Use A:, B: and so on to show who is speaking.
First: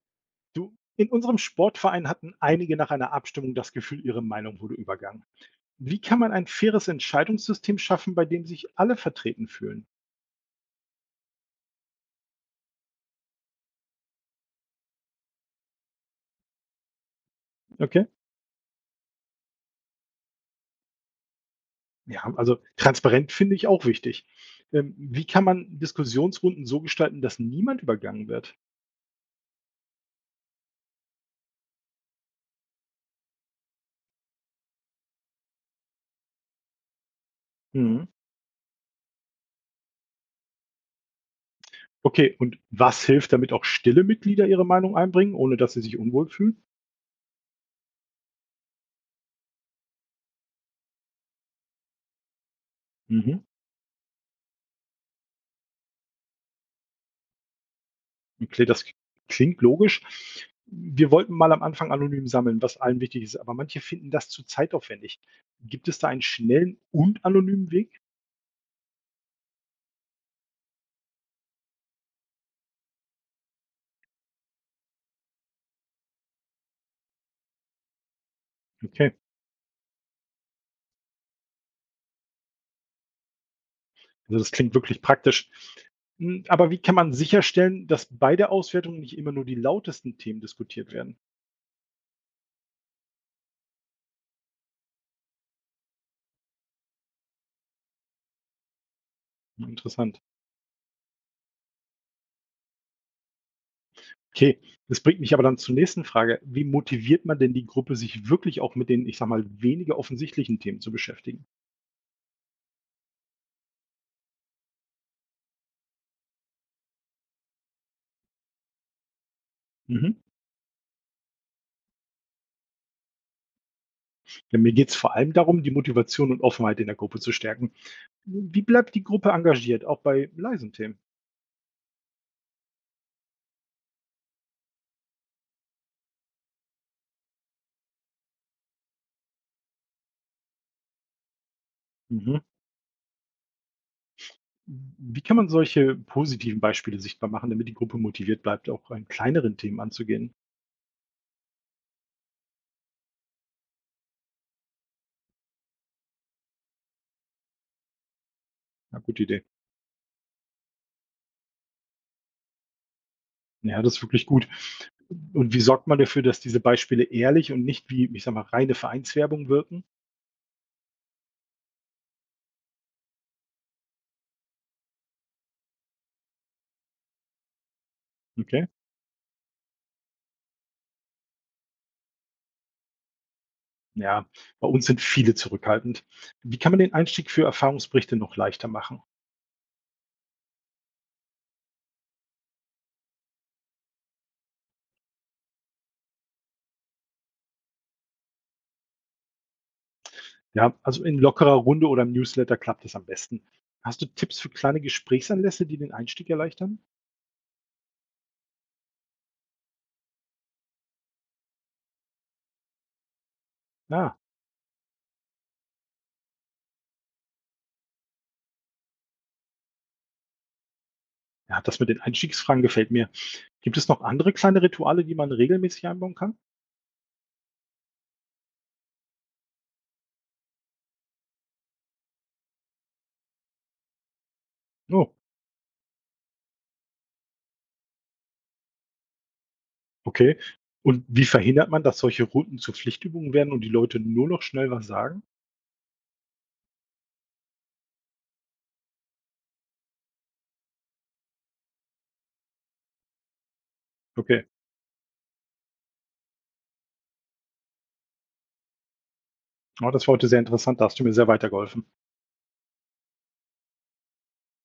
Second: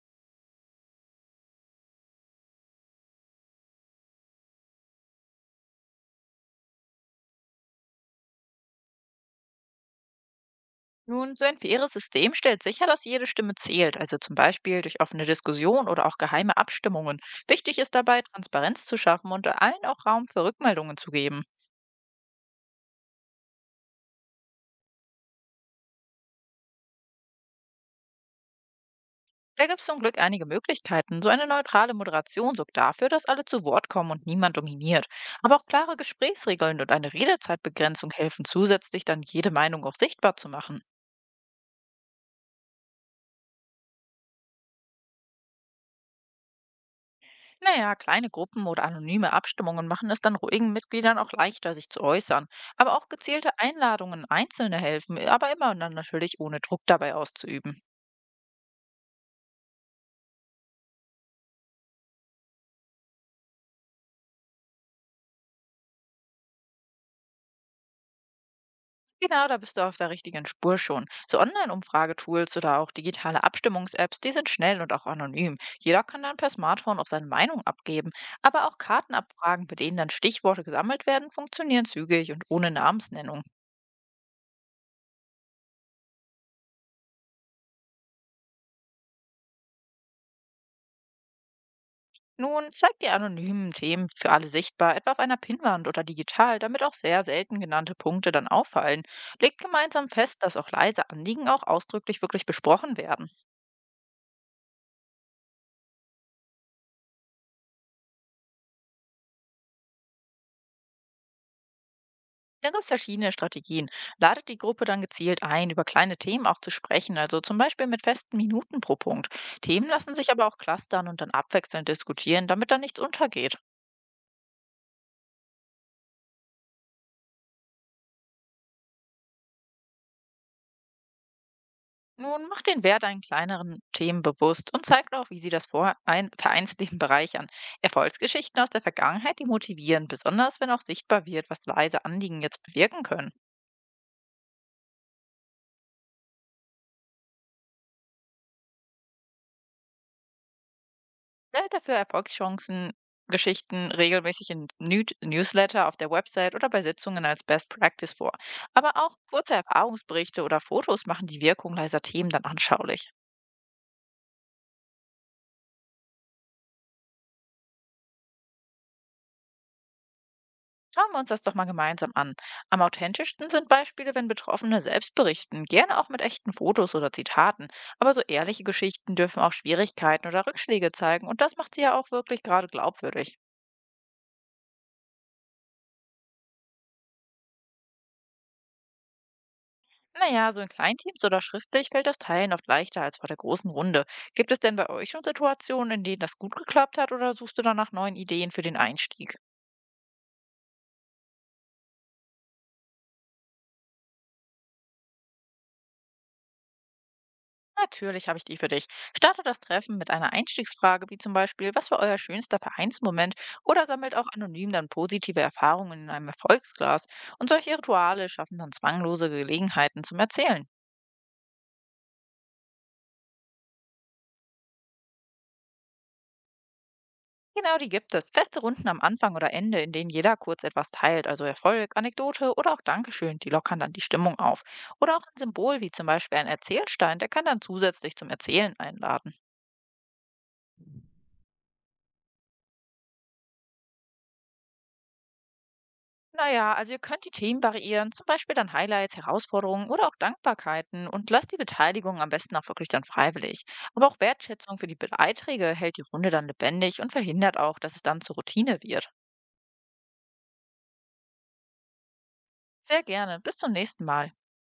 A: Du, in unserem Sportverein hatten einige nach einer Abstimmung das Gefühl, ihre Meinung wurde übergangen. Wie kann man ein faires Entscheidungssystem schaffen, bei dem sich alle vertreten fühlen?
B: Nun, so ein faires System stellt sicher, dass jede Stimme zählt, also zum Beispiel durch offene Diskussion oder auch geheime Abstimmungen. Wichtig ist
A: Okay.
B: dabei, Transparenz zu schaffen und allen auch Raum für Rückmeldungen zu geben.
A: Ja, also transparent finde ich auch wichtig. Wie kann man Diskussionsrunden so gestalten, dass niemand übergangen wird?
B: Da gibt es zum Glück einige Möglichkeiten. So eine neutrale Moderation sorgt dafür, dass alle zu Wort kommen und niemand dominiert. Aber auch klare Gesprächsregeln und eine
A: Mhm.
B: Redezeitbegrenzung helfen zusätzlich, dann jede Meinung auch sichtbar zu machen.
A: Okay, und was hilft, damit auch stille Mitglieder ihre Meinung einbringen, ohne dass sie sich unwohl fühlen?
B: Naja, kleine Gruppen oder anonyme Abstimmungen machen es dann ruhigen Mitgliedern auch leichter, sich zu äußern. Aber auch
A: Mhm.
B: gezielte Einladungen Einzelne helfen, aber immer und dann natürlich ohne Druck dabei auszuüben.
A: Das klingt logisch. Wir wollten mal am Anfang anonym sammeln, was allen wichtig ist, aber manche finden das zu zeitaufwendig. Gibt es da einen schnellen und anonymen Weg?
B: Genau, da bist du auf der richtigen Spur schon. So Online-Umfragetools oder auch digitale Abstimmungs-Apps, die sind schnell und auch anonym. Jeder kann dann per Smartphone auch seine Meinung abgeben. Aber auch
A: Okay,
B: Kartenabfragen, bei denen dann Stichworte gesammelt werden, funktionieren zügig und ohne Namensnennung.
A: also das klingt wirklich praktisch. Hm, aber wie kann man sicherstellen, dass bei der Auswertung nicht immer nur die lautesten Themen diskutiert werden?
B: Nun, zeigt die anonymen Themen für alle sichtbar, etwa auf einer Pinnwand oder digital, damit auch sehr selten genannte Punkte dann auffallen. Legt
A: Hm,
B: gemeinsam
A: interessant.
B: fest, dass auch leise Anliegen auch ausdrücklich wirklich besprochen werden.
A: Okay, das bringt mich aber dann zur nächsten Frage. Wie motiviert man denn die Gruppe, sich wirklich auch mit den, ich sag mal, weniger offensichtlichen Themen zu beschäftigen?
B: Da gibt es verschiedene Strategien. Ladet die Gruppe dann gezielt ein, über kleine Themen auch zu sprechen, also zum Beispiel mit festen Minuten pro Punkt. Themen
A: Mhm.
B: lassen sich aber auch clustern und dann abwechselnd diskutieren, damit dann nichts untergeht.
A: Ja, mir geht es vor allem darum, die Motivation und Offenheit in der Gruppe zu stärken. Wie bleibt die Gruppe engagiert, auch bei leisen Themen?
B: Nun macht den Wert an kleineren Themen bewusst und zeigt auch, wie sie das vor Vereinsleben bereichern. Erfolgsgeschichten aus der Vergangenheit, die motivieren, besonders wenn auch sichtbar wird, was leise
A: Mhm.
B: Anliegen jetzt bewirken können.
A: Wie kann man solche positiven Beispiele sichtbar machen, damit die Gruppe motiviert bleibt, auch an kleineren Themen anzugehen?
B: Stellt dafür Erfolgschancen, Geschichten regelmäßig in Newsletter auf der Website oder bei Sitzungen als Best Practice vor. Aber
A: Na,
B: auch
A: gute Idee.
B: kurze Erfahrungsberichte oder Fotos machen die Wirkung leiser Themen dann anschaulich.
A: Ja, das ist wirklich gut. Und wie sorgt man dafür, dass diese Beispiele ehrlich und nicht wie, ich sag mal, reine Vereinswerbung wirken?
B: Schauen wir uns das doch mal gemeinsam an. Am authentischsten sind Beispiele, wenn Betroffene selbst berichten, gerne auch mit echten Fotos oder Zitaten. Aber so ehrliche
A: Okay.
B: Geschichten dürfen auch Schwierigkeiten oder Rückschläge zeigen und das macht sie ja auch wirklich gerade glaubwürdig.
A: Ja, bei uns sind viele zurückhaltend. Wie kann man den Einstieg für Erfahrungsberichte noch leichter machen?
B: Naja, so in Kleinteams oder schriftlich fällt das Teilen oft leichter als vor der großen Runde. Gibt es denn bei euch schon Situationen, in denen das gut geklappt hat, oder suchst du dann nach neuen Ideen für den Einstieg?
A: Ja, also in lockerer Runde oder im Newsletter klappt das am besten. Hast du Tipps für kleine Gesprächsanlässe, die den Einstieg erleichtern?
B: Natürlich habe ich die für dich. Starte das Treffen mit einer Einstiegsfrage, wie zum Beispiel, was war euer schönster Vereinsmoment? Oder sammelt
A: Ja,
B: auch anonym dann positive Erfahrungen in einem Erfolgsglas. Und solche Rituale schaffen dann zwanglose Gelegenheiten zum Erzählen.
A: ja, das mit den Einstiegsfragen gefällt mir. Gibt es noch andere kleine Rituale, die man regelmäßig einbauen kann?
B: Genau, die gibt es. Feste Runden am Anfang oder Ende, in denen jeder kurz etwas teilt, also Erfolg, Anekdote oder auch Dankeschön, die lockern dann die Stimmung auf.
A: Oh,
B: Oder auch ein Symbol, wie zum Beispiel ein Erzählstein, der kann dann zusätzlich zum Erzählen einladen.
A: okay. Und wie verhindert man, dass solche Routen zu Pflichtübungen werden und die Leute nur noch schnell was sagen?
B: Naja, also ihr könnt die Themen variieren, zum Beispiel dann Highlights, Herausforderungen oder auch Dankbarkeiten, und lasst die Beteiligung am besten auch wirklich dann freiwillig. Aber auch
A: Okay,
B: Wertschätzung für die Beiträge hält die Runde dann lebendig und verhindert auch, dass es dann zur Routine wird.
A: oh, das war heute sehr interessant. Da hast du mir sehr weitergeholfen.
B: Sehr gerne, bis zum nächsten Mal.